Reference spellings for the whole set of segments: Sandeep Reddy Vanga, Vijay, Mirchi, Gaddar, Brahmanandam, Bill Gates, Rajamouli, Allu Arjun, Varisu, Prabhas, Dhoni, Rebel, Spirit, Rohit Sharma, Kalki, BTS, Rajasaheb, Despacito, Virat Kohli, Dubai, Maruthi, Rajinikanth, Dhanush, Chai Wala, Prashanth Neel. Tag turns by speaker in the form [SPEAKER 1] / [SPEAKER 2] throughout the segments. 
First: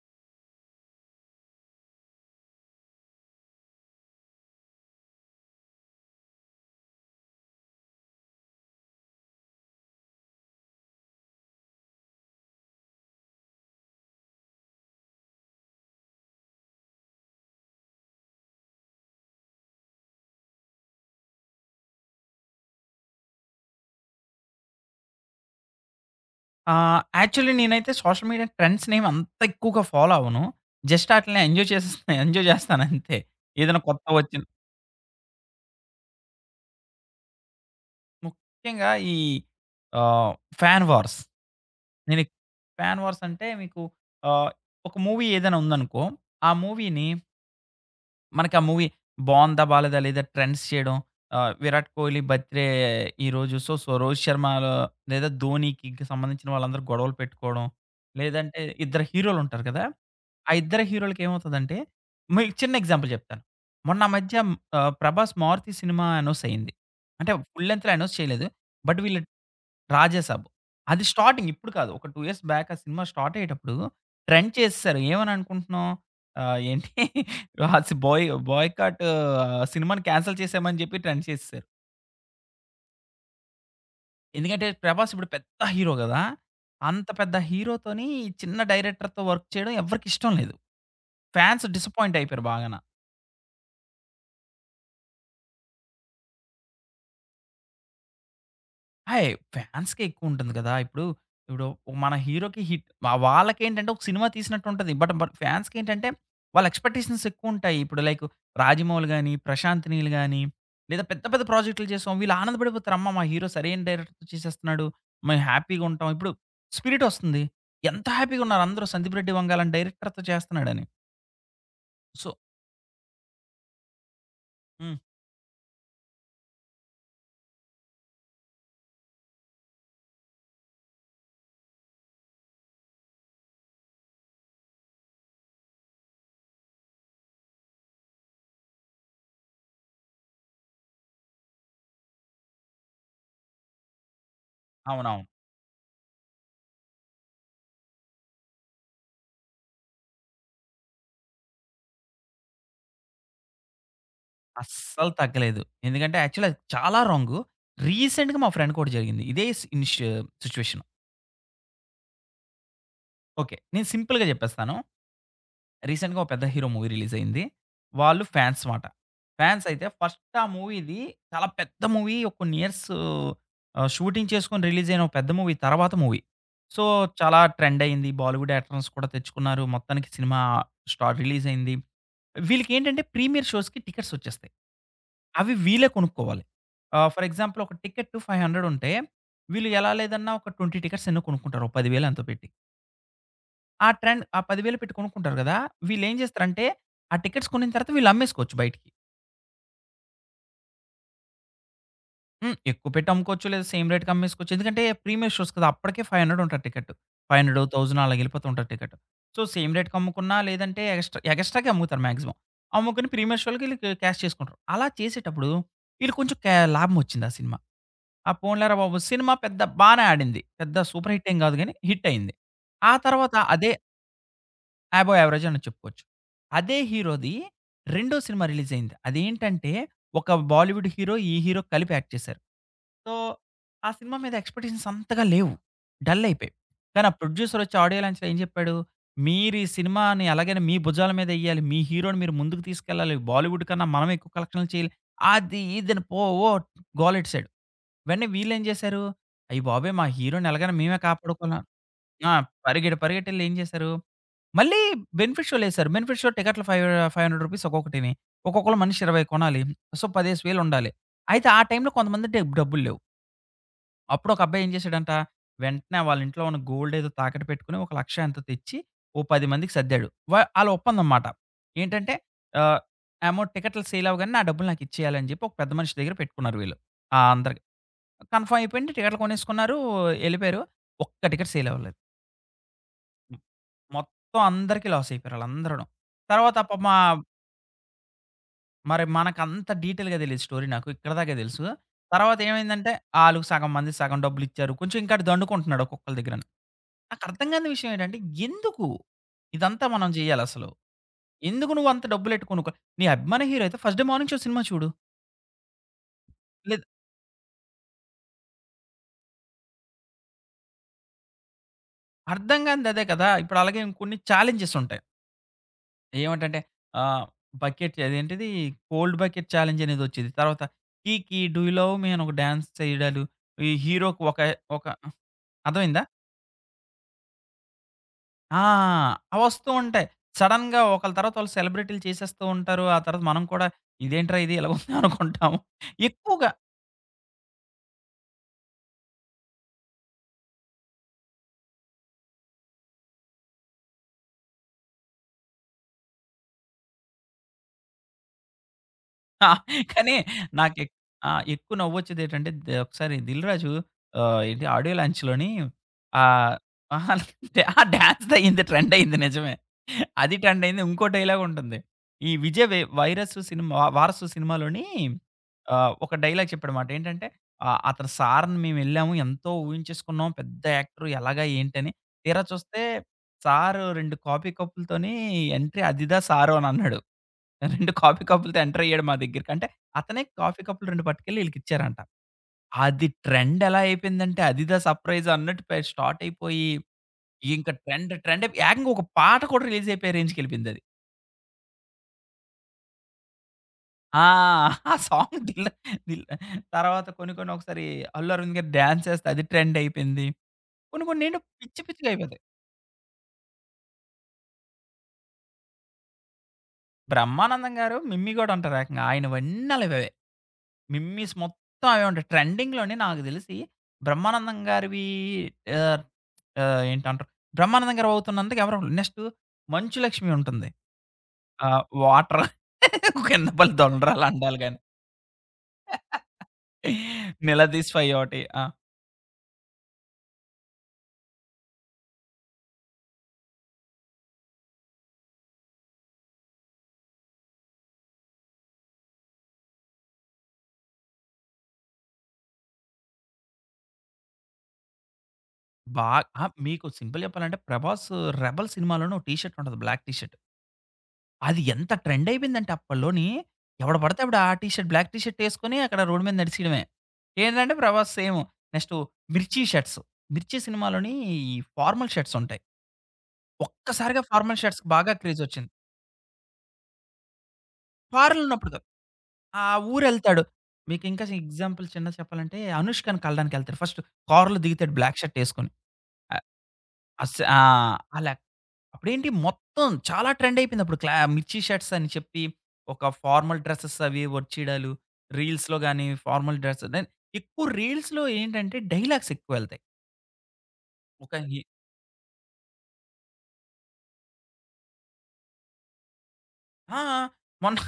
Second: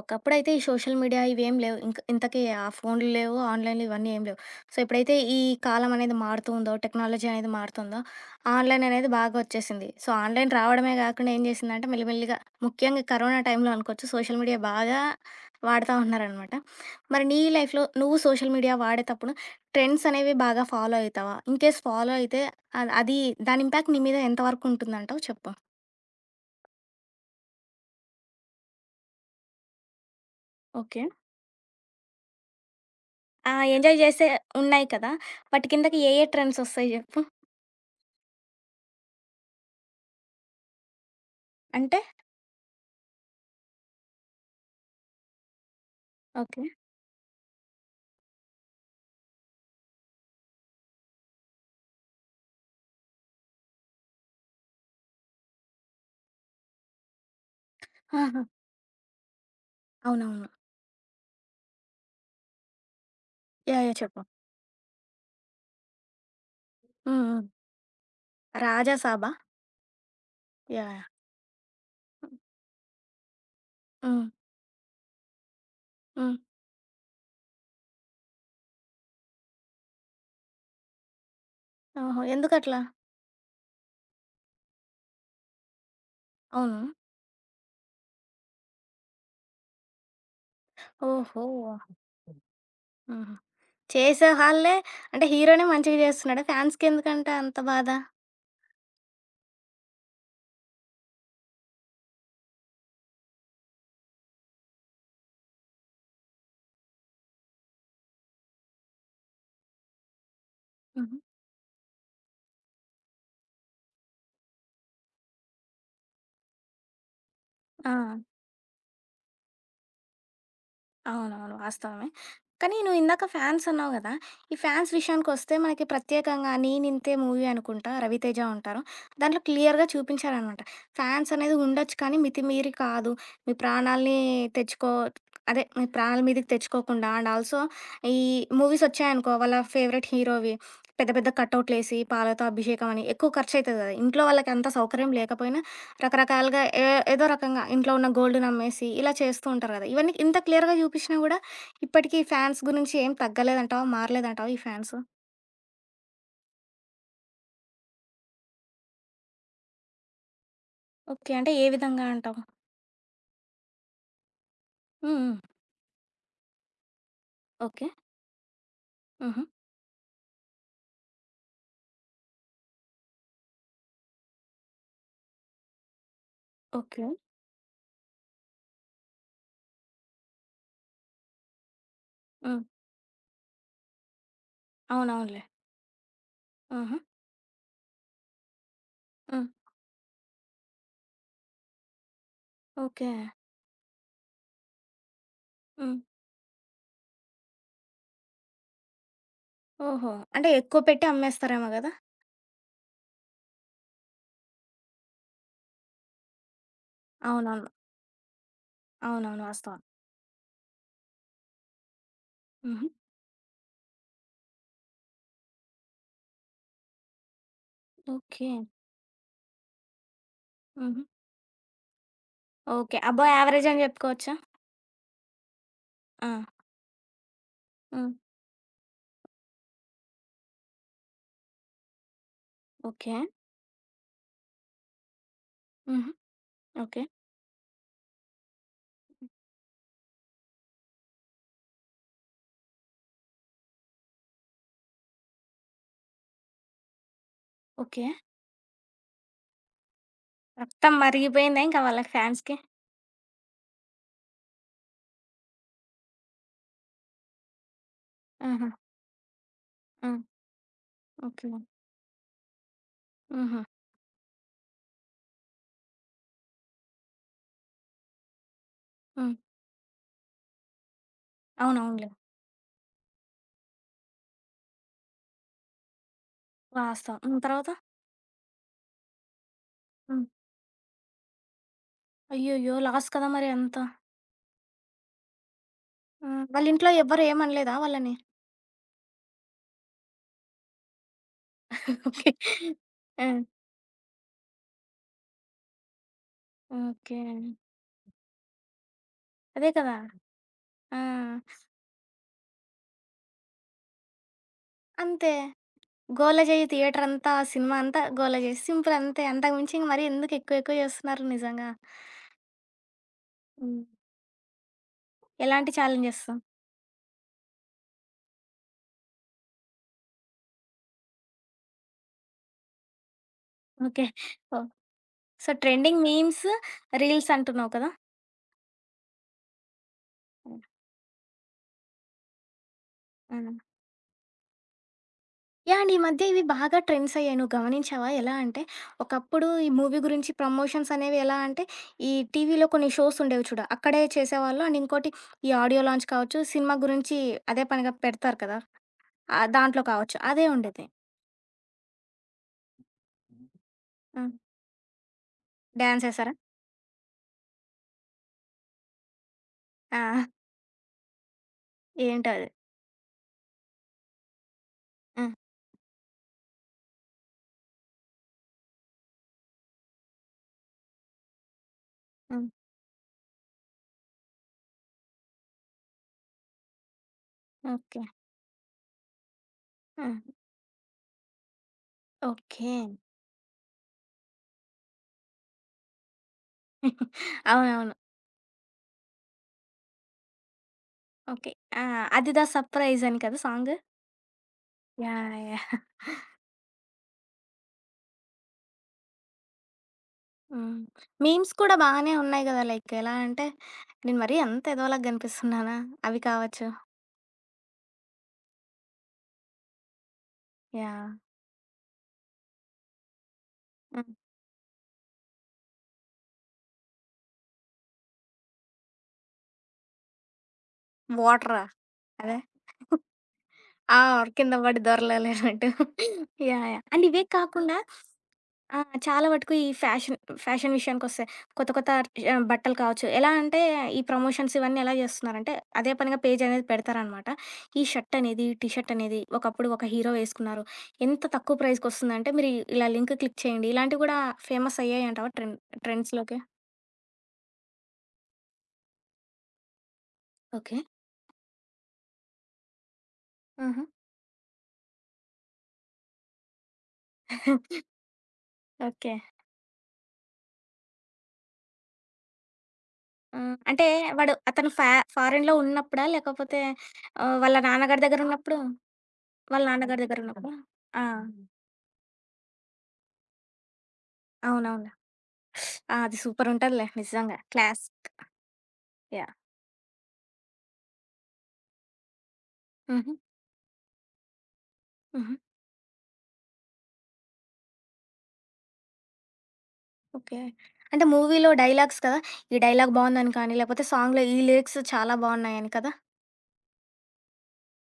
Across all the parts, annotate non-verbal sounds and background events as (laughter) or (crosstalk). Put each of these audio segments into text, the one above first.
[SPEAKER 1] ఒకప్పుడైతే ఈ social media ఇవేం లేవు. ఇంక ఇంతకీ ఆ ఫోన్లు లేవు, ఆన్‌లైన్‌లు ఇవన్నీ ఏం లేవు. సో, ఎప్పుడైతే ఈ కాలం అనేది మారుతూ ఉందో, టెక్నాలజీ అనేది మారుతుందో, ఆన్‌లైన్ అనేది బాగా వచ్చేసింది. సో, ఆన్‌లైన్ రావడమే కాకుండా ఏం చేసిందంటే మెల్లిమెల్లిగా ముఖ్యంగా కరోనా టైంలో అనుకోవచ్చు సోషల్ మీడియా బాగా వాడతా ఉన్నారనమాట. మరి నీ లైఫ్‌లో నువ్వు సోషల్ మీడియా వాడేతప్పుడు ట్రెండ్స్ అనేవి బాగా ఫాలో అయితావా? ఇన్‌కేస్ ఫాలో అయితే అది దాని ఇంపాక్ట్ నీ మీద ఎంత వరకు ఉంటుందంటావు చెప్పు?
[SPEAKER 2] యాక్చువల్లీ నేనైతే సోషల్ మీడియా ట్రెండ్స్‌నేమి అంత ఎక్కువగా ఫాలో అవ్వను.
[SPEAKER 1] ఓకే.
[SPEAKER 2] జస్ట్ ఆటిల్ని ఎంజాయ్ చేసేస్తా (laughs) ఎంజాయ్ చేస్తానంతే.
[SPEAKER 1] ఆ!
[SPEAKER 2] ఏదైనా
[SPEAKER 1] ఎంజాయ్
[SPEAKER 2] కొత్తవి
[SPEAKER 1] జేసే
[SPEAKER 2] వచ్చిన
[SPEAKER 1] ఉన్నాయి కదా! వాటి కిందకి ఏ ఏ ట్రెండ్స్ ఒస్తాయి జెప్పు?
[SPEAKER 2] ముఖ్యంగా ఆహ్, ఫ్యాన్ వార్స్.
[SPEAKER 1] అంటే
[SPEAKER 2] నేను ఫ్యాన్ వార్స్ అంటే మీకు ఆహ్, ఒక మూవీ ఏదైనా ఉందనుకో, ఆ
[SPEAKER 1] ఓకే.
[SPEAKER 2] మూవీని మనకి ఆ మూవీ బావుందా? బాలేదా? లేదా? ట్రెండ్స్ చేయడం. 'విరాట్ కోహ్లీ' బర్త్‌డే ఈరోజు. సో, 'రోహిత్ షర్మలో' లేదా 'ధోనికి' సంబంధించిన వాళ్ళందరూ గొడవలు పెట్టుకోవడం.
[SPEAKER 1] ఆహా!
[SPEAKER 2] లేదంటే ఇద్దరు హీరోలుంటారు కదా!
[SPEAKER 1] అవునవును.
[SPEAKER 2] ఆ ఇద్దరు హీరోలకి ఏమవుతదంటే మీకు చిన్న ఎగ్జాంపుల్ చెప్తాను.
[SPEAKER 1] యాహ్! యాహ్!
[SPEAKER 2] మొన్న
[SPEAKER 1] చెప్పు.
[SPEAKER 2] మధ్య 'ప్రభాస్ మారుతి' సినిమా అనౌన్స్ అయింది.
[SPEAKER 1] హ్మ్.
[SPEAKER 2] అంటే
[SPEAKER 1] హ్మ్.
[SPEAKER 2] ఫుల్ లెంగ్త్‌లో అనౌన్స్ చేయలేదు. బట్ వీళ్ళ
[SPEAKER 1] రాజాసాబా?
[SPEAKER 2] 'రాజాసాబ్.'
[SPEAKER 1] యాహ్!
[SPEAKER 2] అది
[SPEAKER 1] యాహ్!
[SPEAKER 2] స్టార్టింగ్ ఇప్పుడు కాదు. ఒక 2 ఇయర్స్ బ్యాక్ ఆ సినిమా స్టార్ట్ అయ్యేటప్పుడు
[SPEAKER 1] హ్మ్.
[SPEAKER 2] ట్రెండ్ చేసేసారు. ఏమని అనుకుంటున్నాం?
[SPEAKER 1] హ్మ్.
[SPEAKER 2] ఆహ్, ఏంటి రాసి బాయ్ బాయ్‌కాట్ సినిమాని క్యాన్సెల్ చేసామని చెప్పి ట్రెండ్ చేసేసారు.
[SPEAKER 1] ఓహో! ఎందుకట్లా?
[SPEAKER 2] ఎందుకంటే 'ప్రభాస్' ఇప్పుడు పెద్ద హీరో గదా!
[SPEAKER 1] అవును.
[SPEAKER 2] అంత పెద్ద హీరోతోని చిన్న డైరెక్టర్‌తో వర్క్ చేయడం ఎవరికిష్టం లేదు.
[SPEAKER 1] ఓహో!
[SPEAKER 2] ఫాన్స్ డిసప్పాయింట్ అయిపోయారు బాగాన.
[SPEAKER 1] హుహు. చేసే హాల్లే అంటే హీరో‌నే మంచిగా జేస్తున్నాడా? ఫ్యాన్స్‌కెందుకంట అంత బాధ?
[SPEAKER 2] హేయ్! ఫ్యాన్స్‌కే ఎక్కువుంటుంది గదా! ఇప్పుడు మన హీరోకి హిట్ వాళ్ళకేంటంటే ఒక సినిమా తీసినట్టుంటది. బట్ ఫ్యాన్స్‌కేంటంటే వాళ్ళ ఎక్స్‌పెక్టేషన్స్ ఎక్కువుంటాయి. ఇప్పుడు లైక్ 'రాజమౌళి' గాని, 'ప్రశాంత్ నీల్' గాని లేదా
[SPEAKER 1] హుహు.
[SPEAKER 2] పెద్ద పెద్ద ప్రాజెక్టులు చేసాం. వీళ్ళు ఆనందపడిపోతారు. అమ్మ! మా హీరో సరైన డైరెక్టర్‌తో చేసేస్తున్నాడు. మేము హ్యాపీగా ఉంటాం. ఇప్పుడు 'స్పిరిట్' వస్తుంది.
[SPEAKER 1] ఆ!
[SPEAKER 2] ఎంత హ్యాపీగా ఉన్నారు అందరూ 'సందీప్ రెడ్డి వంగ' లాంటి డైరెక్టర్‌తో చేస్తున్నాడని.
[SPEAKER 1] అవునవును. వాస్తవమే.
[SPEAKER 2] సో,
[SPEAKER 1] కానీ నువ్వు ఇందాక ఫ్యాన్స్ అన్నావు గదా! ఈ ఫ్యాన్స్
[SPEAKER 2] హ్మ్.
[SPEAKER 1] విషయానికొస్తే మనకి ప్రత్యేకంగా 'నేనింతే' మూవీ అనుకుంటా రవితేజ ఉంటారు. దాంట్లో క్లియర్‌గా చూపించారనమాట. ఫ్యాన్స్ అనేది ఉండొచ్చు కానీ మితిమీరి కాదు. మీ ప్రాణాల్ని తెచ్చుకో అదే మీ ప్రాణాల మీదకి తెచ్చుకోకుండా అండ్ ఆల్సో ఈ మూవీసొచ్చాయనుకో వాళ్ళ ఫేవరెట్ హీరోవి పెద్ద పెద్ద కటౌట్‌లేసి పాలతో అభిషేకం అని ఎక్కువ ఖర్చయితది గదా! ఇంట్లో వాళ్ళకి అంత సౌకర్యం
[SPEAKER 2] అవునవును.
[SPEAKER 1] లేకపోయినా రకరకాలుగా ఏదో రకంగా ఇంట్లో ఉన్న గోల్డ్‌ని అమ్మేసి, ఇలా చేస్తూ ఉంటారు గదా! ఇవన్నీ ఇంత క్లియర్‌గా జూపిచ్చినా గూడా ఇప్పటికి ఫ్యాన్స్ గురించి ఏం తగ్గలేదంటావా? మారలేదంటావా ఈ ఫ్యాన్స్?
[SPEAKER 2] అస్సలు తగ్గలేదు. ఎందుకంటే యాక్చువల్లీ అది చాలా రాంగు. రీసెంట్‌గా మా ఫ్రెండ్‌కి ఒకటి జరిగింది. ఇదే సి ఇనిషి సిట్యుయేషన్.
[SPEAKER 1] ఓకే. అంటే ఏ విధంగా అంటావు?
[SPEAKER 2] ఓకే. నేను సింపుల్‌గా జెప్పేస్తాను.
[SPEAKER 1] హ్మ్. హ్మ్.
[SPEAKER 2] రీసెంట్‌గా ఒక పెద్ద హీరో మూవీ రిలీజ్ అయింది.
[SPEAKER 1] ఓకే.
[SPEAKER 2] వాళ్ళు ఫాన్స్ మాట.
[SPEAKER 1] హుహు.
[SPEAKER 2] ఫాన్స్ అయితే ఫస్ట్ ఆ మూవీది చాలా పెద్ద మూవీ. ఒక కొన్ని ఇయర్స్ షూటింగ్ చేసుకొని రిలీజ్ అయిన ఒక పెద్ద మూవీ తర్వాత మూవీ. So,
[SPEAKER 1] okay.
[SPEAKER 2] చాలా ట్రెండ్ అయింది. బాలీవుడ్ యాక్టర్స్ కూడా తెచ్చుకున్నారు. మొత్తానికి సినిమా స్టార్ రిలీజ్ అయింది.
[SPEAKER 1] హ్మ్.
[SPEAKER 2] వీళ్ళకేంటంటే ప్రీమియర్ షోస్‌కి టికెట్స్ వచ్చేస్తాయి.
[SPEAKER 1] అవునవునులే.
[SPEAKER 2] అవి వీళ్ళే కొనుక్కోవాలి.
[SPEAKER 1] హుహు.
[SPEAKER 2] ఫర్ ఎగ్జాంపుల్ ఒక టికెట్ 500 ఉంటే
[SPEAKER 1] హ్మ్.
[SPEAKER 2] వీళ్ళు ఎలా లేదన్నా ఒక 20 టికెట్స్ ఎన్నో కొనుక్కుంటారు. ఓ 10,000 ఎంతో పెట్టి.
[SPEAKER 1] ఓకే.
[SPEAKER 2] ఆ ట్రెండ్ ఆ 10,000 పెట్టి కొనుక్కుంటారు కదా!
[SPEAKER 1] హ్మ్.
[SPEAKER 2] వీళ్ళేం జేస్తారంటే, ఆ టికెట్స్ కొనిన తర్వాత వీళ్ళు అమ్మేసుకోవచ్చు బయటికి.
[SPEAKER 1] ఓహో! అంటే ఎక్కువ పెట్టి అమ్మేస్తారేమో గదా!
[SPEAKER 2] హ్మ్. ఎక్కువ పెట్టి అమ్ముకోవచ్చు. లేదా సేమ్ రేట్‌కి అమ్మేసుకోవచ్చు. ఎందుకంటే ప్రీమియర్ షోస్ కదా! అప్పటికే 500 ఉంటారు టికెట్. 500,
[SPEAKER 1] అవునవును.
[SPEAKER 2] 1000 అలాగెళ్ళిపోతూ ఉంటారు టికెట్. సో,
[SPEAKER 1] అవునవును.
[SPEAKER 2] సేమ్
[SPEAKER 1] వాస్తవం.
[SPEAKER 2] రేట్‌కి అమ్ముకున్నా లేదంటే ఎగస్ట్రా ఎగస్ట్రాకే అమ్ముతారు మాక్సిమం.
[SPEAKER 1] హుహు.
[SPEAKER 2] అమ్ముకుని ప్రీమియర్ షోలకి వీళ్ళు క్యాష్ చేసుకుంటారు. అలా చేసేటప్పుడు వీళ్ళకి కొంచెం కే లాభం వచ్చింది ఆ సినిమా. ఆ
[SPEAKER 1] ఓకే.
[SPEAKER 2] పోన్లేరా బాబు సినిమా పెద్ద బానే ఆడింది. పెద్ద
[SPEAKER 1] హుహు.
[SPEAKER 2] సూపర్ హిట్ ఏం గాదు గానీ హిట్ అయింది. ఆ
[SPEAKER 1] ఓకే. అబోవ్
[SPEAKER 2] తర్వాత
[SPEAKER 1] యావరేజ్
[SPEAKER 2] అదే
[SPEAKER 1] అని జెప్పుకోవచ్చా?
[SPEAKER 2] అబోవ్ యావరేజ్ అని చెప్పుకోవచ్చు.
[SPEAKER 1] ఆ!
[SPEAKER 2] అదే హీరోది
[SPEAKER 1] హ్మ్.
[SPEAKER 2] రెండో సినిమా రిలీజ్ అయింది. అదేంటంటే ఒక బాలీవుడ్ హీరో, ఈ హీరో కలిపి యాక్ట్ చేశారు. So,
[SPEAKER 1] okay.
[SPEAKER 2] ఆ సినిమా మీద ఎక్స్‌పెక్టేషన్స్ అంతగా లేవు.
[SPEAKER 1] హుహు.
[SPEAKER 2] డల్ అయిపోయాయి.
[SPEAKER 1] ఓకే.
[SPEAKER 2] కానీ ఆ ప్రొడ్యూసర్ వచ్చి ఆడియో లాంచ్‌లో ఏం చెప్పాడు? "మీరు ఈ సినిమాని ఎలాగైనా మీ భుజాల మీద ఎయ్యాలి. మీ హీరోని మీరు ముందుకు తీసుకెళ్ళాలి. బాలీవుడ్ కన్నా మనమే ఎక్కువ కలెక్షన్‌లు చేయాలి." అది ఇది అని పో ఓ గోలెట్టేసాడు.
[SPEAKER 1] ఓకే.
[SPEAKER 2] వెంటనే వీళ్ళేం చేశారు? అయ్య బాబోయ్! మా హీరోని ఎలాగైనా
[SPEAKER 1] మొత్తం
[SPEAKER 2] మేమే కాపాడుకోవాల.
[SPEAKER 1] మరిగిపోయిందా ఇంకా వాళ్ళ
[SPEAKER 2] ఆ!
[SPEAKER 1] ఫాన్స్‌కి?
[SPEAKER 2] పరిగెడి పరిగెట్టెళ్ళి ఏం చేశారు? మళ్ళీ బెనిఫిట్ షోలేశారు. బెనిఫిట్ షో టికెట్లు ఫైవ్ రూ. 500 రూపీస్ ఒక్కొక్కటిని.
[SPEAKER 1] ఆహా!
[SPEAKER 2] ఒక్కొక్కళ్ళు మనిషి 20 కొనాలి. సో,
[SPEAKER 1] ఆ!
[SPEAKER 2] 10,000 ఉండాలి. అయితే
[SPEAKER 1] ఓకే.
[SPEAKER 2] ఆ టైంలో కొంతమంది డబ్బులు లేవు.
[SPEAKER 1] హుహు.
[SPEAKER 2] అప్పుడు ఒక అబ్బాయి ఏం చేశాడంట, వెంటనే వాళ్ళ ఇంట్లో ఉన్న గోల్డ్ ఏదో తాకట్టు పెట్టుకొని ఒక 1,00,000 ఎంతో తెచ్చి ఓ
[SPEAKER 1] హ్మ్.
[SPEAKER 2] 10 మందికి సర్దాడు. ఆళ్ళ ఒప్పందం మాట.
[SPEAKER 1] అవునవునులే.
[SPEAKER 2] ఏంటంటే ఆహ్, అమౌంట్ టికెట్లు సేల్ అవ్వగానే నా డబ్బులు నాకు ఇచ్చేయాలి అని చెప్పి ఒక పెద్ద మనిషి దగ్గర పెట్టుకున్నారు వీళ్ళు. ఆ!
[SPEAKER 1] వాస్తవం. హ్మ్.
[SPEAKER 2] అందరికి.
[SPEAKER 1] తర్వాత?
[SPEAKER 2] కన్ఫర్మ్ అయిపోయింది. టికెట్లు కొనేసుకున్నారు.
[SPEAKER 1] హ్మ్.
[SPEAKER 2] ఎళ్ళిపోయారు. ఒక్క టికెట్ సేల్ అవ్వలేదు.
[SPEAKER 1] అయ్యయ్యో! లాస్ కదా మరి అంతా.
[SPEAKER 2] మొత్తం అందరికీ లాస్ అయిపోయారు ఆళ్ళందరూను.
[SPEAKER 1] హ్మ్.
[SPEAKER 2] తర్వాత
[SPEAKER 1] వాళ్ళ
[SPEAKER 2] పాపం
[SPEAKER 1] ఇంట్లో ఎవ్వరు ఏమనలేదా వాళ్ళని?
[SPEAKER 2] మరి మనకంత డీటెయిల్‌గా తెలీదు స్టోరీ నాకు. ఇక్కడ దాకే తెలుసు.
[SPEAKER 1] ఓకే.
[SPEAKER 2] తర్వాత ఏమైందంటే
[SPEAKER 1] ఆ!
[SPEAKER 2] ఆళ్ళకి సగం మంది సగం డబ్బులిచ్చారు. కొంచెం ఇంకా అటు దండుకుంటున్నాడు ఒక్కొక్కళ్ళ దగ్గరను.
[SPEAKER 1] ఓకే.
[SPEAKER 2] నాకు అర్థం కాని విషయం ఏంటంటే ఎందుకు
[SPEAKER 1] అదే
[SPEAKER 2] ఇదంతా
[SPEAKER 1] కదా!
[SPEAKER 2] మనం చేయాలసలు?
[SPEAKER 1] ఆ!
[SPEAKER 2] ఎందుకు నువ్వంత డబ్బులెట్టుకొనుకో నీ అభిమాన హీరో అయితే ఫస్ట్ డే మార్నింగ్ షో సినిమా చూడు.
[SPEAKER 1] అంతే. గోల చేయి
[SPEAKER 2] లేదు
[SPEAKER 1] థియేటర్ అంతా, సినిమా అంతా గోల చేయి. సింపుల్ అంతే. అంతకు మించి ఇంక మరీ ఎందుకు ఎక్కువ ఎక్కువ చేస్తున్నారు నిజంగా.
[SPEAKER 2] అర్థం కానిదదే కదా! ఇప్పుడు అలాగే
[SPEAKER 1] హ్మ్.
[SPEAKER 2] ఇంకొన్ని ఛాలెంజెస్ ఉంటాయి.
[SPEAKER 1] ఎలాంటి ఛాలెంజెస్?
[SPEAKER 2] ఏమంటంటే ఆహ్, బకెట్ అదేంటిది కోల్డ్ బకెట్ ఛాలెంజ్ అనేదొచ్చేది. తర్వాత 'Kiki do you love me' అని ఒక డాన్స్ చేయడాలు, ఈ
[SPEAKER 1] ఓకే.
[SPEAKER 2] హీరోకి ఒక
[SPEAKER 1] ఓహ్!
[SPEAKER 2] ఒక
[SPEAKER 1] సో, ట్రెండింగ్
[SPEAKER 2] అర్థమైందా?
[SPEAKER 1] మీమ్స్, రీల్స్ అంటున్నావు కదా!
[SPEAKER 2] ఆ! అవొస్తూ ఉంటాయి.
[SPEAKER 1] హ్మ్.
[SPEAKER 2] సడెన్‌గా ఒకళ్ళ తర్వాత వాళ్ళు సెలబ్రిటీలు చేసేస్తూ ఉంటారు. ఆ తర్వాత మనం
[SPEAKER 1] హ్మ్.
[SPEAKER 2] కూడా ఇదేంట్రా ఇది ఇలా ఉంది అనుకుంటాము.
[SPEAKER 1] యాహ్! ఈ మధ్య ఇవి
[SPEAKER 2] ఎక్కువగా
[SPEAKER 1] బాగా ట్రెండ్స్ అయ్యాయి. నువ్వు గమనించావా? ఎలా అంటే, ఒకప్పుడు ఈ మూవీ గురించి ప్రమోషన్స్ అనేవి ఎలా అంటే, ఈ టీవీలో కొన్ని షోస్ ఉండేవి చూడు. అక్కడే చేసేవాళ్ళు. అండ్ ఇంకోటి ఈ ఆడియో లాంచ్ కావచ్చు, సినిమా గురించి అదే పనిగా పెడతారు కదా!
[SPEAKER 2] ఆ!
[SPEAKER 1] దాంట్లో
[SPEAKER 2] కానీ
[SPEAKER 1] కావచ్చు. అదే ఉండేది.
[SPEAKER 2] నాకెక్ ఆ! ఎక్కువ నవ్వొచ్చేదేటంటే ఒకసారి 'దిల్‌రాజు'
[SPEAKER 1] హ్మ్.
[SPEAKER 2] ఆహ్, ఏంటి ఆడియో లాంచ్‌లోని
[SPEAKER 1] డాన్స్ ఏసారా?
[SPEAKER 2] ఆహ్, అహా! ఆ డాన్స్‌దయ్యింది ట్రెండయ్యింది నిజమే.
[SPEAKER 1] ఆ!
[SPEAKER 2] అది ట్రెండయింది. ఇంకో డైలాగుంటుంది.
[SPEAKER 1] ఏంటో
[SPEAKER 2] ఈ
[SPEAKER 1] అది?
[SPEAKER 2] 'విజయ్ వే వైరసు' సినిమా 'వారసు' సినిమాలోని
[SPEAKER 1] ఆ!
[SPEAKER 2] ఒక డైలాగ్ చెప్పాడమాట. ఏంటంటే అతని సార్‌ని మేమెళ్ళాము. ఎంతో ఊహించేసుకున్నాం. పెద్ద యాక్టరు ఎలాగా ఏంటని. తీరా
[SPEAKER 1] హ్మ్.
[SPEAKER 2] చూస్తే సారు 2 కాఫీ కప్పులతోని ఎంట్రీ అదిదా సారు అని అన్నాడు. 2
[SPEAKER 1] ఓకే.
[SPEAKER 2] కాఫీ కప్పులతో ఎంటర్ అయ్యాడు మా దగ్గరికి. అంటే
[SPEAKER 1] ఆ!
[SPEAKER 2] అతనే కాఫీ కప్పులు 2 పట్టుకెళ్ళి ఈళ్ళకిచ్చారంట.
[SPEAKER 1] ఓకే.
[SPEAKER 2] అది ట్రెండ్ ఎలా అయిపోయిందంటే అదిదా సర్ప్రైజ్ అన్నట్టు స్టార్ట్ అయిపోయి
[SPEAKER 1] (laughs)
[SPEAKER 2] ఇంక
[SPEAKER 1] అవునవును.
[SPEAKER 2] ట్రెండ్ ట్రెండ్ అయిపోయి ఏకంగా ఒక పాట కూడా రిలీజ్ అయిపోయే రేంజ్‌కెళ్ళిపోయిందది.
[SPEAKER 1] ఓకే. ఆ! 'అది దా సర్ప్రైజ్' అని కదా సాంగు?
[SPEAKER 2] ఆ! ఆ
[SPEAKER 1] yeah!
[SPEAKER 2] Song Dil
[SPEAKER 1] yeah!
[SPEAKER 2] Dil తర్వాత కొన్ని కొన్ని ఒకసారి 'అల్లు అరవింద్' గారు డాన్స్ ఏస్తే అది ట్రెండ్ అయిపోయింది.
[SPEAKER 1] హ్మ్.
[SPEAKER 2] కొన్ని కొన్ని ఏంటో
[SPEAKER 1] మీమ్స్ కూడా
[SPEAKER 2] పిచ్చి పిచ్చిగా
[SPEAKER 1] బానే
[SPEAKER 2] అయిపోతాయి.
[SPEAKER 1] ఉన్నాయి గదా! లైక్ ఎలా అంటే, నేను మరీ అంత ఎదవలాగా గనిపిస్తున్నానా? అవి కావచ్చు.
[SPEAKER 2] బ్రహ్మానందం గారు 'మిమ్మీ గాడు' అంటారు ఏకంగా ఆయనవన్నీ అలావే.
[SPEAKER 1] యాహ్!
[SPEAKER 2] మిమ్మీస్ మొత్తం అవే ఉంటాయి. ట్రెండింగ్‌లోని నాకు తెలిసి
[SPEAKER 1] హ్మ్.
[SPEAKER 2] బ్రహ్మానందం గారివి ఆహ్, ఆహ్, ఏంటంటారు బ్రహ్మానందం గారు అవుతున్నందుకు ఎవరో నెక్స్ట్ మంచు లక్ష్మి ఉంటుంది.
[SPEAKER 1] వాటరా? అదా?
[SPEAKER 2] వాటర్. (laughs) కింద పల్లి
[SPEAKER 1] ఆ!
[SPEAKER 2] దొండరాళ్ళు
[SPEAKER 1] కింద
[SPEAKER 2] అండాలి గాని.
[SPEAKER 1] పడి దొర్లాలన్నట్టు. యాహ్! యాహ్! అండ్ ఇవే కాకుండా
[SPEAKER 2] 'నిలదీస్ ఫై' ఒకటి. ఆ!
[SPEAKER 1] ఆ! చాలా వటుకు ఈ ఫ్యాషన్, ఫ్యాషన్ విషయానికొస్తే కొత్త కొత్త బట్టలు కావచ్చు. ఎలా అంటే ఈ ప్రమోషన్స్ ఇవన్నీ ఎలా చేస్తున్నారంటే అదే పనిగా పేజ్ అనేది పెడతారనమాట. ఈ షర్ట్ అనేది, టీ షర్ట్ అనేది ఒకప్పుడు ఒక హీరో వేసుకున్నారు. ఎంత తక్కువ ప్రైస్‌కొస్తుందంటే మీరు ఇలా లింక్ క్లిక్ చేయండి. ఇలాంటివి కూడా ఫేమస్ అయ్యాయంటావా
[SPEAKER 2] బా
[SPEAKER 1] ట్రెండ్స్‌లోకి?
[SPEAKER 2] ఆ! మీకు సింపుల్ చెప్పాలంటే 'ప్రభాస్ రెబెల్' సినిమాలోని ఒక టీ షర్ట్ ఉంటది. Black T shirt.
[SPEAKER 1] ఓకే.
[SPEAKER 2] అది ఎంత ట్రెండ్ అయిపోయిందంటే అప్పట్లోని
[SPEAKER 1] ఆహా!
[SPEAKER 2] ఎవడు పడితే అప్పుడు ఆ T shirt black T shirt ఏసుకొని అక్కడ రోడ్ మీద నడిచేయడమే. ఏంటంటే
[SPEAKER 1] (laughs)
[SPEAKER 2] 'Prabhas' same. Next
[SPEAKER 1] okay.
[SPEAKER 2] 'Mirchi' shirts. 'Mirchi' సినిమాలోని ఈ ఫార్మల్ షర్ట్స్ ఉంటాయి.
[SPEAKER 1] ఆ! అంటే
[SPEAKER 2] ఒక్కసారిగా
[SPEAKER 1] వాడు
[SPEAKER 2] ఫార్మల్
[SPEAKER 1] అతను
[SPEAKER 2] షర్ట్స్‌కి
[SPEAKER 1] ఫా
[SPEAKER 2] బాగా క్రేజ్
[SPEAKER 1] ఫారెన్‌లో
[SPEAKER 2] వచ్చింది.
[SPEAKER 1] ఉన్నప్పుడా? లేకపోతే వాళ్ళ నాన్నగారి దగ్గర
[SPEAKER 2] ఫారెన్‌లో
[SPEAKER 1] ఉన్నప్పుడు?
[SPEAKER 2] ఉన్నప్పుడు కాదు.
[SPEAKER 1] వాళ్ళ
[SPEAKER 2] ఆ
[SPEAKER 1] నాన్నగారి దగ్గర
[SPEAKER 2] ఊరెళ్తాడు.
[SPEAKER 1] ఉన్నప్పుడా? ఆ!
[SPEAKER 2] మీకింకా ఎగ్జాంపుల్ చిన్నది చెప్పాలంటే 'అనుష్క'ని కలడానికెళ్తాడు. ఫస్ట్ కారులో
[SPEAKER 1] అవునవునులే.
[SPEAKER 2] దిగుతాడు బ్లాక్ షర్ట్ ఏసుకొని.
[SPEAKER 1] ఆ! అది సూపరుంటదిలే నిజంగా.
[SPEAKER 2] ఆ!
[SPEAKER 1] క్లాస్.
[SPEAKER 2] అలా అప్పుడేంటి
[SPEAKER 1] యాహ్!
[SPEAKER 2] మొత్తం చాలా ట్రెండ్ అయిపోయిందప్పుడు. మిర్చి షర్ట్స్ అని చెప్పి, ఒక
[SPEAKER 1] హుహు.
[SPEAKER 2] ఫార్మల్ డ్రెసెస్ అవి వచ్చేయడాలు,
[SPEAKER 1] హుహు.
[SPEAKER 2] రీల్స్‌లో గాని, ఫార్మల్ డ్రెస్ దెన్ ఎక్కువ రీల్స్‌లో ఏంటంటే డైలాగ్స్ ఎక్కువెళ్తాయి.
[SPEAKER 1] ఓకే. అంటే
[SPEAKER 2] ఒక
[SPEAKER 1] మూవీలో
[SPEAKER 2] ఈ
[SPEAKER 1] డైలాగ్స్ కదా! ఈ డైలాగ్ బావుందని కానీ, లేకపోతే సాంగ్‌లో ఈ లిరిక్స్ చాలా బావున్నాయని కదా!
[SPEAKER 2] ఆ! ఆ! మొన్న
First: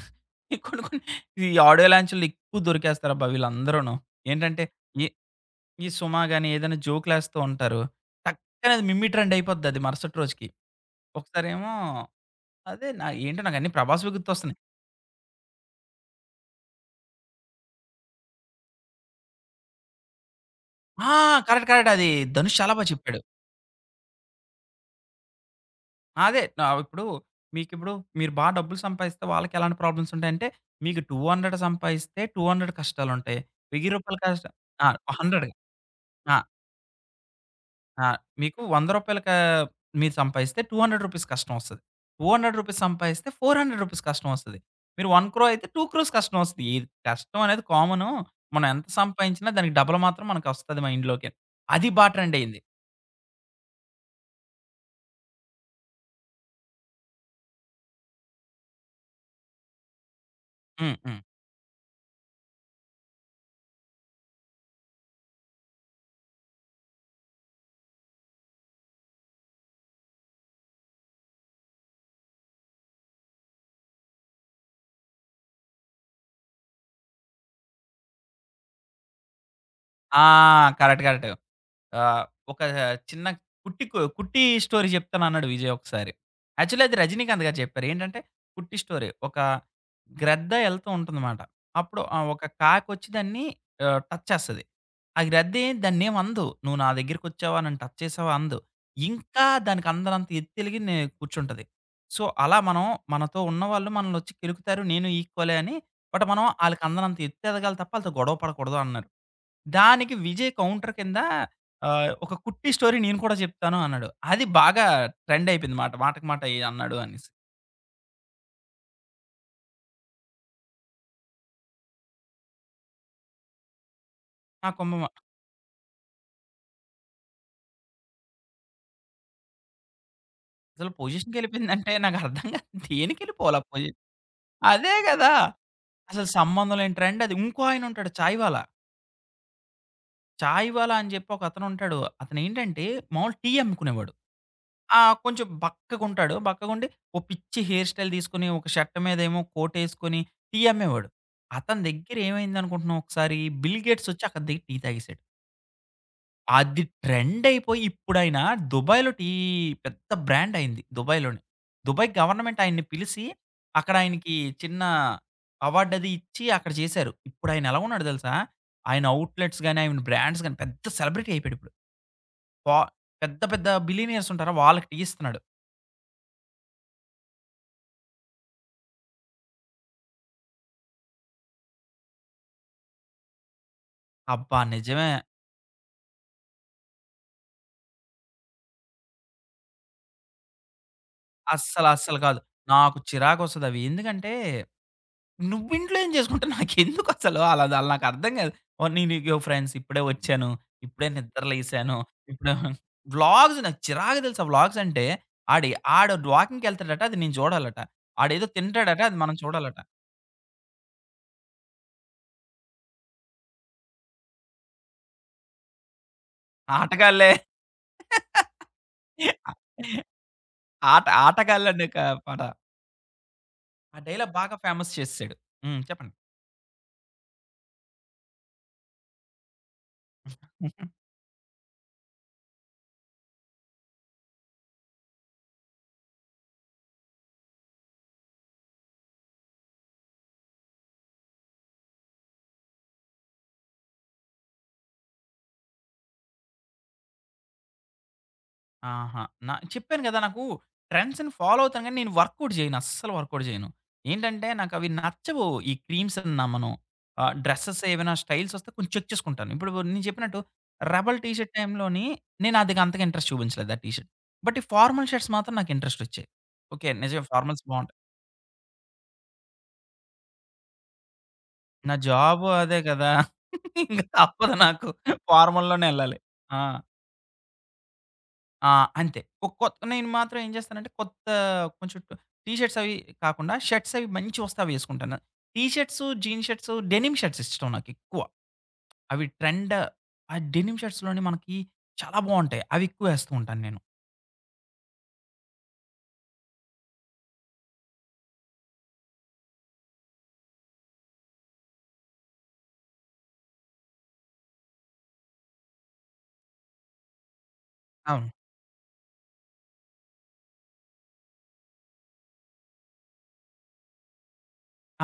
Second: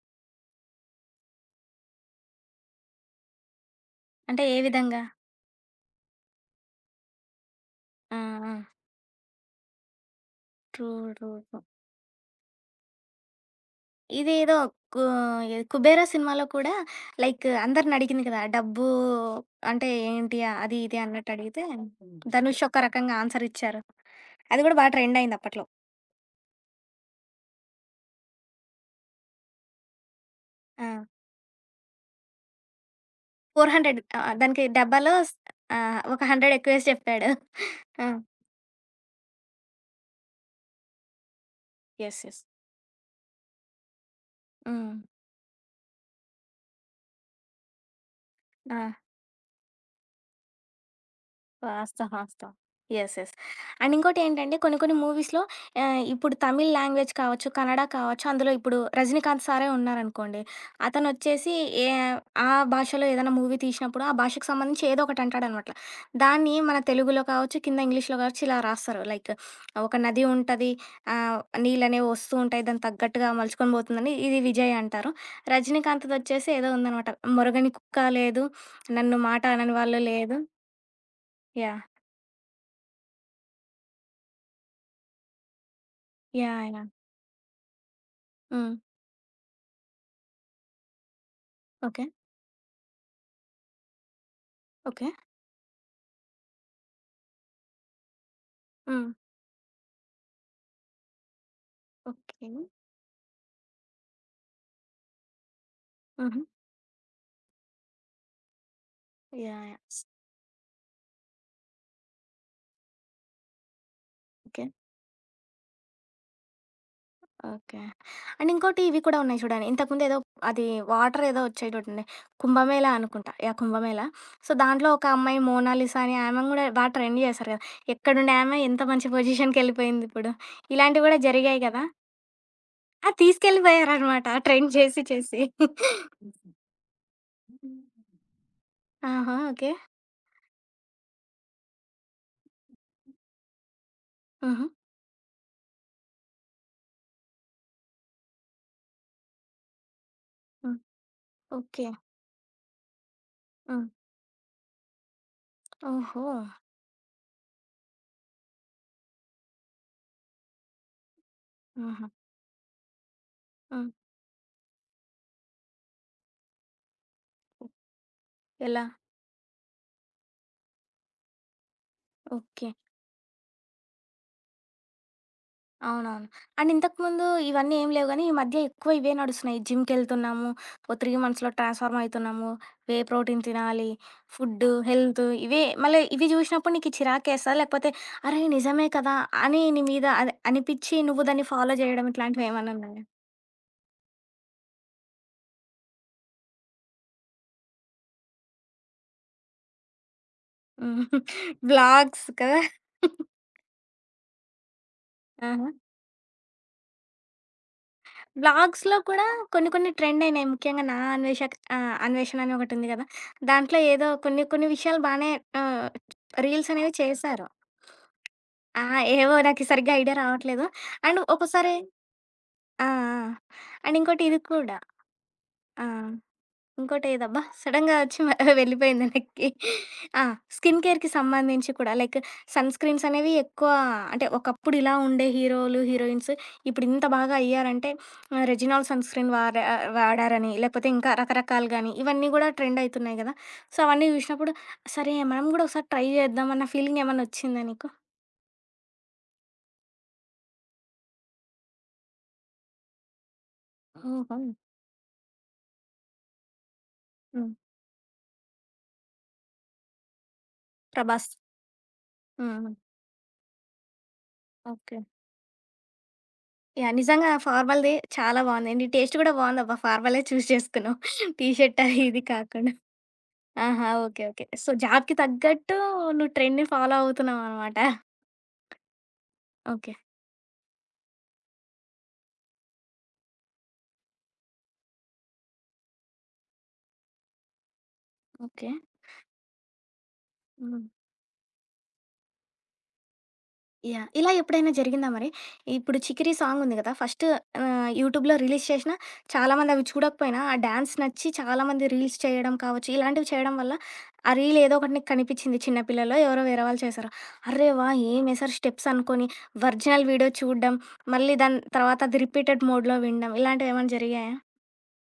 [SPEAKER 2] కొన్ని కొన్ని ఈ ఆడియో లాంచ్‌లో ఎక్కువ దొరికేస్తారబ్బా! వీళ్ళందరూను.
[SPEAKER 1] అంటే ఏ
[SPEAKER 2] ఏంటంటే
[SPEAKER 1] విధంగా?
[SPEAKER 2] ఈ ఈ సుమ గాని ఏదైనా జోకులేస్తూ ఉంటారు.
[SPEAKER 1] ఆ! ఆ!
[SPEAKER 2] టక్కన అది మిమ్మీ ట్రెండ్ అయిపోద్దది మరుసటి రోజుకి.
[SPEAKER 1] ట్రూ. ట్రూ. ట్రూ.
[SPEAKER 2] ఒకసారేమో అదే నా ఏంటో నాకన్నీ ప్రభాస్‌వి
[SPEAKER 1] ఇదేదో
[SPEAKER 2] గుర్తొస్తున్నాయి.
[SPEAKER 1] కు ఏది 'కుబేరా' సినిమాలో కూడా లైక్ అందరినడిగింది కదా! డబ్బు అంటే ఏంటి? అది ఇది
[SPEAKER 2] ఆ!
[SPEAKER 1] అన్నట్టడిగితే,
[SPEAKER 2] కరెక్ట్. కరెక్ట్. అది ధనుష్
[SPEAKER 1] ధనుష్
[SPEAKER 2] చాలా
[SPEAKER 1] ఒక
[SPEAKER 2] బా
[SPEAKER 1] రకంగా
[SPEAKER 2] చెప్పాడు.
[SPEAKER 1] ఆన్సర్ ఇచ్చారు. అది కూడా బాగా ట్రెండ్ అయింది అప్పట్లో.
[SPEAKER 2] అదే నా ఇప్పుడు మీకిప్పుడు మీరు బా డబ్బులు సంపాదిస్తే వాళ్ళకి ఎలాంటి ప్రాబ్లమ్స్ ఉంటాయంటే,
[SPEAKER 1] ఆ!
[SPEAKER 2] మీకు 200 సంపాదిస్తే 200 కష్టాలుంటాయి. రూ. 1000
[SPEAKER 1] 400
[SPEAKER 2] కష్ట
[SPEAKER 1] దానికి
[SPEAKER 2] ఆ!
[SPEAKER 1] 70లో
[SPEAKER 2] 100
[SPEAKER 1] ఒక
[SPEAKER 2] ఆ!
[SPEAKER 1] 100 ఎక్కువేసి చెప్పాడు.
[SPEAKER 2] ఆ!
[SPEAKER 1] ఆ!
[SPEAKER 2] మీకు రూ. 100 మీరు సంపాదిస్తే రూ. 200 కష్టం వస్తది.
[SPEAKER 1] యెస్.
[SPEAKER 2] రూ.
[SPEAKER 1] యెస్.
[SPEAKER 2] 200 సంపాదిస్తే రూ. 400 కష్టం వస్తది.
[SPEAKER 1] హ్మ్.
[SPEAKER 2] మీరు 1,00,00,000 అయితే 2,00,00,000 కష్టం వస్తది. ఈ కష్టం అనేది కామను. మనం
[SPEAKER 1] ఆ!
[SPEAKER 2] ఎంత సంపాదించినా దానికి డబుల్ మాత్రం మనకొస్తది మైండ్‌లోకి. అది బా
[SPEAKER 1] వాస్తవం.
[SPEAKER 2] ట్రెండ్
[SPEAKER 1] వాస్తవం.
[SPEAKER 2] అయింది.
[SPEAKER 1] యెస్. యెస్. అండ్ ఇంకోటేంటంటే కొన్ని కొన్ని మూవీస్‌లో ఇప్పుడు తమిళ్ లాంగ్వేజ్ కావచ్చు, కన్నడ కావచ్చు, అందులో ఇప్పుడు 'రజనీకాంత్' సారే ఉన్నారనుకోండి.
[SPEAKER 2] హ్మ్. హ్మ్.
[SPEAKER 1] అతనొచ్చేసి ఏ ఆ భాషలో ఏదైనా మూవీ తీసినప్పుడు ఆ భాషకు సంబంధించి ఏదో ఒకటి అంటాడనమాట. దాన్ని మన తెలుగులో కావచ్చు, కింద ఇంగ్లీష్‌లో కావచ్చు ఇలా రాస్తారు. లైక్ ఒక నది ఉంటది. ఆహ్, నీళ్ళనేవి వస్తూ ఉంటాయి. దానికి తగ్గట్టుగా మలుచుకొని పోతుందని ఇది 'విజయ్' అంటారు. 'రజనీకాంత్‌దొచ్చేసి' ఏదో ఉందనమాట. 'మొరగని కుక్క లేదు. నన్ను మాట అనని వాళ్ళు
[SPEAKER 2] ఆ!
[SPEAKER 1] లేదు.'
[SPEAKER 2] కరెక్ట్. కరెక్ట్.
[SPEAKER 1] యాహ్!
[SPEAKER 2] ఆహ్, ఒక చిన్న కుట్టి స్టోరీ చెప్తానన్నాడు విజయ్ ఒకసారి.
[SPEAKER 1] యాహ్! యాహ్!
[SPEAKER 2] యాక్చువల్లీ అది రజినీకాంత్ గారు చెప్పారు. ఏంటంటే
[SPEAKER 1] హ్మ్.
[SPEAKER 2] కుట్టి స్టోరీ. ఒక గ్రద్ద ఎళ్తూ ఉంటుందమాట. అప్పుడు
[SPEAKER 1] ఓకే.
[SPEAKER 2] ఒక కాకొచ్చి దాన్ని టచ్ చేస్తది.
[SPEAKER 1] ఓకే.
[SPEAKER 2] ఆ గ్రద్ద దాన్నేమి అనదు. "నువ్వు నా దగ్గరికొచ్చావా? నన్ను టచ్ చేసావా?" అనదు.
[SPEAKER 1] హ్మ్.
[SPEAKER 2] ఇంకా దానికి అందనంత ఎత్తెలిగి నే కూర్చుంటది. So,
[SPEAKER 1] okay.
[SPEAKER 2] అలా మనం మనతో ఉన్నవాళ్ళు మనల్నొచ్చి కెలుకుతారు. నేను ఈక్వలే అని. బట్
[SPEAKER 1] హుహు.
[SPEAKER 2] మనం ఆళ్ళకి అందనంత ఎత్తెదగాలి తప్ప ఆళ్ళతో గొడవ పడకూడదు అన్నారు.
[SPEAKER 1] యాహ్! యాహ్!
[SPEAKER 2] దానికి విజయ్ కౌంటర్ కింద ఒక కుట్టి స్టోరీ నేను కూడా చెప్తాను అన్నాడు. అది
[SPEAKER 1] ఓకే.
[SPEAKER 2] బాగా ట్రెండ్ అయిపోయింది మాట. మాటకి మాట ఎ అన్నాడు అనేసి.
[SPEAKER 1] ఓకే. అండ్ ఇంకోటి ఇవి కూడా ఉన్నాయి చూడండి. ఇంతకుముందు ఏదో అది వాటర్ ఏదో వచ్చాయి చూడండి. కుంభమేళా అనుకుంటా. యాహ్! కుంభమేళా. సో,
[SPEAKER 2] నా
[SPEAKER 1] దాంట్లో
[SPEAKER 2] కొమ్మ
[SPEAKER 1] ఒక
[SPEAKER 2] మా-
[SPEAKER 1] అమ్మాయి మోనాలిసా అనే ఆమెను కూడా బా ట్రెండ్ చేశారు కదా! ఎక్కడుండే ఆమె ఎంత మంచి పొజిషన్‌కెళ్ళిపోయింది ఇప్పుడు.
[SPEAKER 2] అసలు
[SPEAKER 1] ఇలాంటివి కూడా జరిగాయి కదా!
[SPEAKER 2] పొజిషన్‌కెళ్ళిపోయిందంటే నాకర్థం కాదు.
[SPEAKER 1] ఆ!
[SPEAKER 2] దేనికెళ్ళిపోవాలి ఆ పొజిషన్?
[SPEAKER 1] తీసుకెళ్ళిపోయారనమాట ట్రెండ్
[SPEAKER 2] అదే
[SPEAKER 1] చేసి
[SPEAKER 2] కదా!
[SPEAKER 1] చేసి.
[SPEAKER 2] అసలు సంబంధం లేని ట్రెండ్ అది. ఇంకో ఆయన ఉంటాడు చాయ్ వాలా.
[SPEAKER 1] ఆహా! ఓకే.
[SPEAKER 2] చాయ్ వాలా అని చెప్పి ఒకతను ఉంటాడు. అతనేంటంటే మామూలు టీ అమ్ముకునేవాడు.
[SPEAKER 1] హుహు.
[SPEAKER 2] ఆ! కొంచెం బక్కగుంటాడు. బక్కగుండి ఓ పిచ్చి హెయిర్ స్టైల్ తీసుకొని, ఒక షర్ట్ మీదేమో కోటేసుకొని టీ
[SPEAKER 1] హ్మ్.
[SPEAKER 2] అమ్మేవాడు. అతని
[SPEAKER 1] ఓకే.
[SPEAKER 2] దగ్గర ఏమైందనుకుంటున్నావు ఒకసారి బిల్
[SPEAKER 1] హ్మ్.
[SPEAKER 2] గేట్స్ వచ్చి అతని దగ్గర టీ తాగేసాడు.
[SPEAKER 1] ఓహో!
[SPEAKER 2] అది ట్రెండయిపోయి ఇప్పుడాయన దుబాయ్‌లో టీ పెద్ద బ్రాండయింది దుబాయ్‌లోనే.
[SPEAKER 1] ఆహా!
[SPEAKER 2] దుబాయ్ గవర్నమెంట్ ఆయన్ని పిలిసి,
[SPEAKER 1] హ్మ్.
[SPEAKER 2] అక్కడ ఆయనకి చిన్న అవార్డది ఇచ్చి అక్కడ చేశారు. ఇప్పుడాయన ఎలా ఉన్నాడో తెలుసా?
[SPEAKER 1] ఎలా?
[SPEAKER 2] ఆయన ఔట్‌లెట్స్ గాని, ఆయన బ్రాండ్స్ గాని పెద్ద సెలబ్రిటీ అయిపోయాడిప్పుడు.
[SPEAKER 1] ఓకే.
[SPEAKER 2] పా పెద్ద పెద్ద బిలియనీర్స్ ఉంటారా? వాళ్ళకి టీ ఇస్తున్నాడు.
[SPEAKER 1] అవునవును. అండ్ ఇంతకుముందు ఇవన్నీ ఏం లేవు గానీ, ఈ మధ్య ఎక్కువ ఇవే నడుస్తున్నాయి. జిమ్‌కెళ్తున్నాము, ఓ 3 మంత్స్‌లో ట్రాన్స్‌ఫార్మ్ అయితున్నాము, వే ప్రోటీన్ తినాలి,
[SPEAKER 2] అబ్బా!
[SPEAKER 1] ఫుడ్డు,
[SPEAKER 2] నిజమే.
[SPEAKER 1] హెల్తు ఇవే మళ్ళీ ఇవి జూసినప్పుడు నీకు చిరాకేస్తదా? లేకపోతే అరే! నిజమే కదా! అని నీ మీద అదే అనిపిచ్చి నువ్వు దాన్ని ఫాలో జేయడం
[SPEAKER 2] అస్సలు కాదు.
[SPEAKER 1] ఇట్లాంటివేమన్నా
[SPEAKER 2] నాకు
[SPEAKER 1] ఉన్నాయా?
[SPEAKER 2] చిరాకొస్తదవి. ఎందుకంటే నువ్వింట్లో ఏం చేసుకుంటే నాకెందుకు అసలు ఆళ్ళది ఆళ్ళు నాకర్థం కాదు. ఓహ్! నేనిగో ఫ్రెండ్స్ ఇప్పుడే వచ్చాను.
[SPEAKER 1] హ్మ్.
[SPEAKER 2] ఇప్పుడే నిద్ర
[SPEAKER 1] (laughs)
[SPEAKER 2] లేసాను.
[SPEAKER 1] బ్లాగ్స్
[SPEAKER 2] ఇప్పుడు
[SPEAKER 1] కదా!
[SPEAKER 2] వ్లాగ్స్ నాకు చిరాకు తెలుసా వ్లాగ్స్ అంటే. ఆడి
[SPEAKER 1] ఆహా!
[SPEAKER 2] ఆడు వాకింగ్‌కెళ్తాడట అది నేను చూడాలట. ఆడేదో
[SPEAKER 1] వ్లాగ్స్‌లో
[SPEAKER 2] తింటాడట అది
[SPEAKER 1] కూడా
[SPEAKER 2] మనం
[SPEAKER 1] కొన్ని
[SPEAKER 2] చూడాలట.
[SPEAKER 1] కొన్ని ట్రెండ్ అయినాయి. ముఖ్యంగా 'అన్వేషణ' అని ఒకటి ఉంది కదా! దాంట్లో ఏదో కొన్ని కొన్ని విషయాలు బానే ఆహ్, రీల్స్ అనేవి
[SPEAKER 2] ఆటగాళ్ళే.
[SPEAKER 1] చేశారు. ఆ! ఏవో నాకు సరిగ్గా ఐడియా రావట్లేదు. అండ్ ఒక్కోసారి
[SPEAKER 2] ఆటగాళ్ళనే క మాట.
[SPEAKER 1] ఆ! ఆ! అండ్
[SPEAKER 2] ఆ
[SPEAKER 1] ఇంకోటి
[SPEAKER 2] డైలాగ్
[SPEAKER 1] ఇది
[SPEAKER 2] బాగా
[SPEAKER 1] కూడా.
[SPEAKER 2] ఫేమస్ చేసేసాడు. హ్మ్.
[SPEAKER 1] ఆ!
[SPEAKER 2] చెప్పండి.
[SPEAKER 1] ఇంకోటేదబ్బా! సడెన్‌గా వచ్చి (laughs) వెళ్ళిపోయింది వెనక్కి. ఆ! స్కిన్ కేర్‌కి సంబంధించి కూడా లైక్ సన్ స్క్రీన్స్ అనేవి ఎక్కువ అంటే ఒకప్పుడు ఇలా ఉండే హీరోలు, హీరోయిన్స్ ఇప్పుడు ఇంత బాగా అయ్యారంటే రెజినాల్ సన్ స్క్రీన్ వాడారని లేకపోతే ఇంకా రకరకాలు గాని ఇవన్నీ గూడా ట్రెండ్ అయితున్నాయి గదా! సో, అవన్నీ జూసినప్పుడు సరే మనం గూడా ఒకసారి ట్రై జేద్దాం అన్న ఫీలింగ్ ఏమన్నా వచ్చిందా నీకు?
[SPEAKER 2] ఆహా! నా చెప్పాను గదా! నాకు ట్రెండ్స్‌ని ఫాలో అవుతాను గానీ, నేను వర్కౌట్ జేయను. అస్సలు వర్కౌట్ జేయను.
[SPEAKER 1] ఓహో!
[SPEAKER 2] ఏంటంటే, నాకవి నచ్చవు. ఈ క్రీమ్స్ అని నమ్మను.
[SPEAKER 1] హ్మ్.
[SPEAKER 2] డ్రెసెస్ ఏవైనా స్టైల్స్ వస్తే కొంచెం చెక్ చేసుకుంటాను. ఇప్పుడు నేను చెప్పినట్టు 'రెబెల్' టీ
[SPEAKER 1] 'ప్రభాస్.'
[SPEAKER 2] షర్ట్ టైమ్‌లోని
[SPEAKER 1] హ్మ్.
[SPEAKER 2] నేను అది
[SPEAKER 1] హ్మ్.
[SPEAKER 2] అంతగా ఇంట్రెస్ట్ చూపించలేదు ఆ టీ షర్ట్. బట్ ఈ
[SPEAKER 1] ఓకే.
[SPEAKER 2] ఫార్మల్ షర్ట్స్ మాత్రం నాకు ఇంట్రెస్ట్ ఒచ్చాయి. ఓకే.
[SPEAKER 1] యాహ్!
[SPEAKER 2] నిజమే
[SPEAKER 1] నిజంగా
[SPEAKER 2] ఫార్మల్స్
[SPEAKER 1] ఫార్మల్‌ది
[SPEAKER 2] బావుంటాయి.
[SPEAKER 1] చాలా బాగుంది. నీ టేస్ట్ కూడా బాగుందబ్బా! ఫార్మలే చూజ్ చేసుకున్నావు. (laughs) టీ షర్ట్
[SPEAKER 2] నా
[SPEAKER 1] అది ఇది
[SPEAKER 2] జాబు
[SPEAKER 1] కాకుండా.
[SPEAKER 2] అదే గదా!
[SPEAKER 1] ఆహా!
[SPEAKER 2] ఇంక (laughs)
[SPEAKER 1] ఓకే. ఓకే.
[SPEAKER 2] తప్పదు
[SPEAKER 1] సో,
[SPEAKER 2] నాకు.
[SPEAKER 1] జాబ్‌కి తగ్గట్టు
[SPEAKER 2] ఫార్మల్‌లోనే ఎళ్ళాలి.
[SPEAKER 1] నువ్వు
[SPEAKER 2] ఆ!
[SPEAKER 1] ట్రెండ్‌ని ఫాలో అవుతున్నావనమాట.
[SPEAKER 2] ఆ! అంతే. ఒక కొత్
[SPEAKER 1] ఓకే.
[SPEAKER 2] నేను మాత్రం ఏం చేస్తానంటే కొత్త కొంచెం టీ షర్ట్స్ అవి కాకుండా షర్ట్స్ అవి మంచివొస్తే అవి వేసుకుంటాను. T shirts, jeans shirts, denim shirts ఇష్టం నాకెక్కువ.
[SPEAKER 1] ఓకే.
[SPEAKER 2] అవి ట్రెండ్ ఆ డెనిమ్
[SPEAKER 1] హ్మ్.
[SPEAKER 2] షర్ట్స్‌లోని మనకి చాలా బావుంటాయి. అవి ఎక్కువ వేస్తూ ఉంటాను నేను.
[SPEAKER 1] యాహ్! ఇలా ఎప్పుడైనా జరిగిందా మరి? ఇప్పుడు 'చికిరి' సాంగ్ ఉంది కదా! ఫస్ట్ యూట్యూబ్‌లో రిలీజ్ చేషిన చాలామంది అవి చూడకపోయినా, ఆ డాన్స్ నచ్చి చాలామంది రీల్స్ చేయడం కావచ్చు, ఇలాంటివి చేయడం వల్ల ఆ రీల్ ఏదో ఒకటి నీకు కనిపిచ్చింది. చిన్న పిల్లలో ఎవరో వేరే వాళ్ళు చేశారు. అర్రే వాహ్!
[SPEAKER 2] అవును.
[SPEAKER 1] ఏమేశారు స్టెప్స్ అనుకోని, ఒరిజినల్ వీడియో చూడడం, మళ్ళీ దాని తర్వాత అది రిపీటెడ్ మోడ్‌లో వినడం, ఇలాంటివేమన్నా జరిగాయా?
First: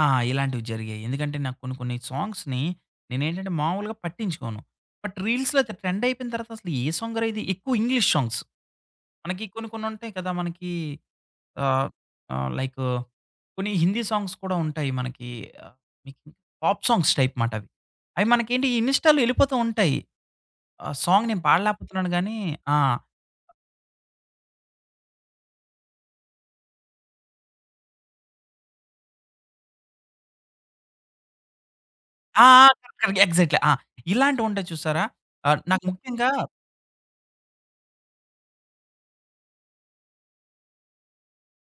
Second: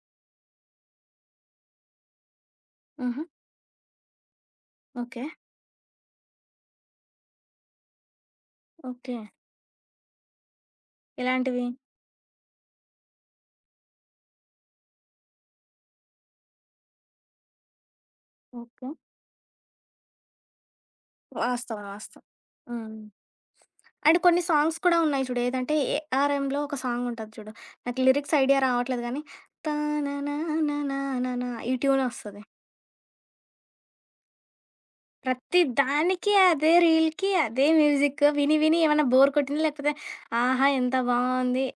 [SPEAKER 2] ఆ! ఇలాంటివి జరిగాయి. ఎందుకంటే నాకు కొన్ని కొన్ని సాంగ్స్‌ని
[SPEAKER 1] హుహు.
[SPEAKER 2] నేనేంటంటే మామూలుగా పట్టించుకోను. But
[SPEAKER 1] okay.
[SPEAKER 2] రీల్స్‌లో అయితే ట్రెండ్ అయిపోయిన తర్వాత అసలు ఏ సాంగ్‌రా ఇది? ఎక్కువ ఇంగ్లీష్ సాంగ్స్.
[SPEAKER 1] ఓకే.
[SPEAKER 2] మనకి కొన్ని కొన్ని ఉంటాయి కదా! మనకి
[SPEAKER 1] ఎలాంటివి?
[SPEAKER 2] ఆహ్, ఆహ్, లైక్ కొన్ని హిందీ సాంగ్స్ కూడా ఉంటాయి మనకి. ఆహ్, మీకు పాప్ సాంగ్స్ టైప్ మాట అవి. అవి మనకేంటి
[SPEAKER 1] ఓకే.
[SPEAKER 2] ఇన్‌స్టాలో ఎళ్ళిపోతూ ఉంటాయి. ఆ సాంగ్ నేను
[SPEAKER 1] వాస్తవం.
[SPEAKER 2] పాడలేకపోతున్నాను
[SPEAKER 1] వాస్తవం.
[SPEAKER 2] గానీ ఆ!
[SPEAKER 1] హ్మ్. అండ్ కొన్ని సాంగ్స్ కూడా ఉన్నాయి చూడు. ఏదంటే 'ARM'లో ఒక సాంగ్ ఉంటది చూడు. నాకు లిరిక్స్ ఐడియా రావట్లేదు గానీ, తాననానానానానా ఈ ట్యూనొస్తది.
[SPEAKER 2] ఆ! ఆ! Correct, correct. ఎగ్జాక్ట్‌లీ. ఆ! ఇలాంటివుంటాయి చూసారా?
[SPEAKER 1] ప్రతి
[SPEAKER 2] నాకు ముఖ్యంగా
[SPEAKER 1] దానికి అదే రీల్‌కి అదే మ్యూజిక్ విని, విని ఏమన్నా బోర్ కొట్టిందా? లేకపోతే ఆహా! ఎంత బావుంది.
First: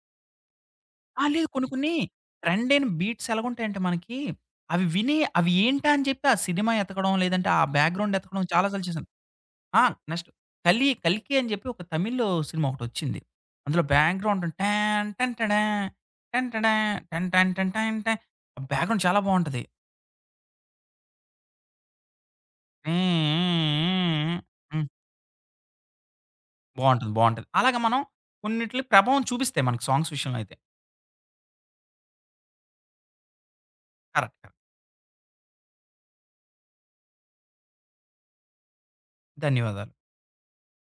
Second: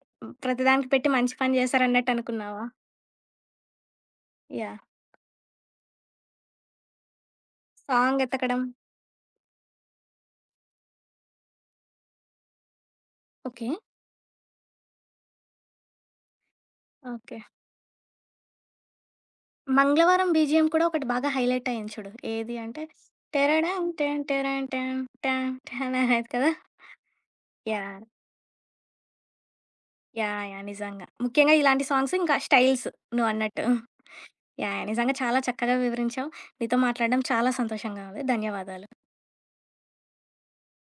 [SPEAKER 1] ప్రతిదానికి పెట్టి
[SPEAKER 2] ఆ!
[SPEAKER 1] మంచి
[SPEAKER 2] లేదు
[SPEAKER 1] పని
[SPEAKER 2] కొన్ని కొన్ని
[SPEAKER 1] చేశారన్నట్టు అనుకున్నావా?
[SPEAKER 2] ట్రెండ్ అయిన బీట్స్ ఎలాగుంటాయంటే మనకి,
[SPEAKER 1] యాహ్!
[SPEAKER 2] అవి విని అవి ఏంటా అని చెప్పి ఆ సినిమా ఎతకడం, లేదంటే ఆ బ్యాక్‌గ్రౌండ్
[SPEAKER 1] సాంగ్
[SPEAKER 2] ఎతకడం
[SPEAKER 1] ఎతకడం
[SPEAKER 2] చాలా సార్లు చేశాను. ఆ! నెక్స్ట్ 'కల్కి' అని చెప్పి ఒక తమిళ్ సినిమా ఒకటొచ్చింది.
[SPEAKER 1] ఓకే.
[SPEAKER 2] అందులో బ్యాక్‌గ్రౌండ్ టాన్ టన్ టడా టన్ టడా టన్
[SPEAKER 1] ఓకే.
[SPEAKER 2] టన్ టన్ టన్ టన్ ఆ బ్యాక్‌గ్రౌండ్ చాలా బావుంటది.
[SPEAKER 1] 'మంగళవారం' BGM కూడా ఒకటి బాగా హైలైట్ అయింది చూడు. ఏది అంటే
[SPEAKER 2] ఏ
[SPEAKER 1] టెరడాన్ టెన్
[SPEAKER 2] ఏ ఏ
[SPEAKER 1] టెరన్
[SPEAKER 2] హ్మ్.
[SPEAKER 1] టన్ టాన్ టాన్ అనేది కదా!
[SPEAKER 2] బావుంటది. బావుంటది. అలాగే మనం
[SPEAKER 1] యాహ్!
[SPEAKER 2] కొన్నిట్లి ప్రభావం చూపిస్తాయి మనకి సాంగ్స్ విషయంలో
[SPEAKER 1] యాహ్!
[SPEAKER 2] అయితే.
[SPEAKER 1] యాహ్! నిజంగా. ముఖ్యంగా ఇలాంటి సాంగ్స్ ఇంకా స్టైల్స్ నువ్వన్నట్టు. యాహ్!
[SPEAKER 2] కరెక్ట్. కరెక్ట్.
[SPEAKER 1] యాహ్! నిజంగా చాలా చక్కగా వివరించావు. నీతో మాట్లాడడం చాలా సంతోషంగా ఉంది. ధన్యవాదాలు.
[SPEAKER 2] ధన్యవాదాలు.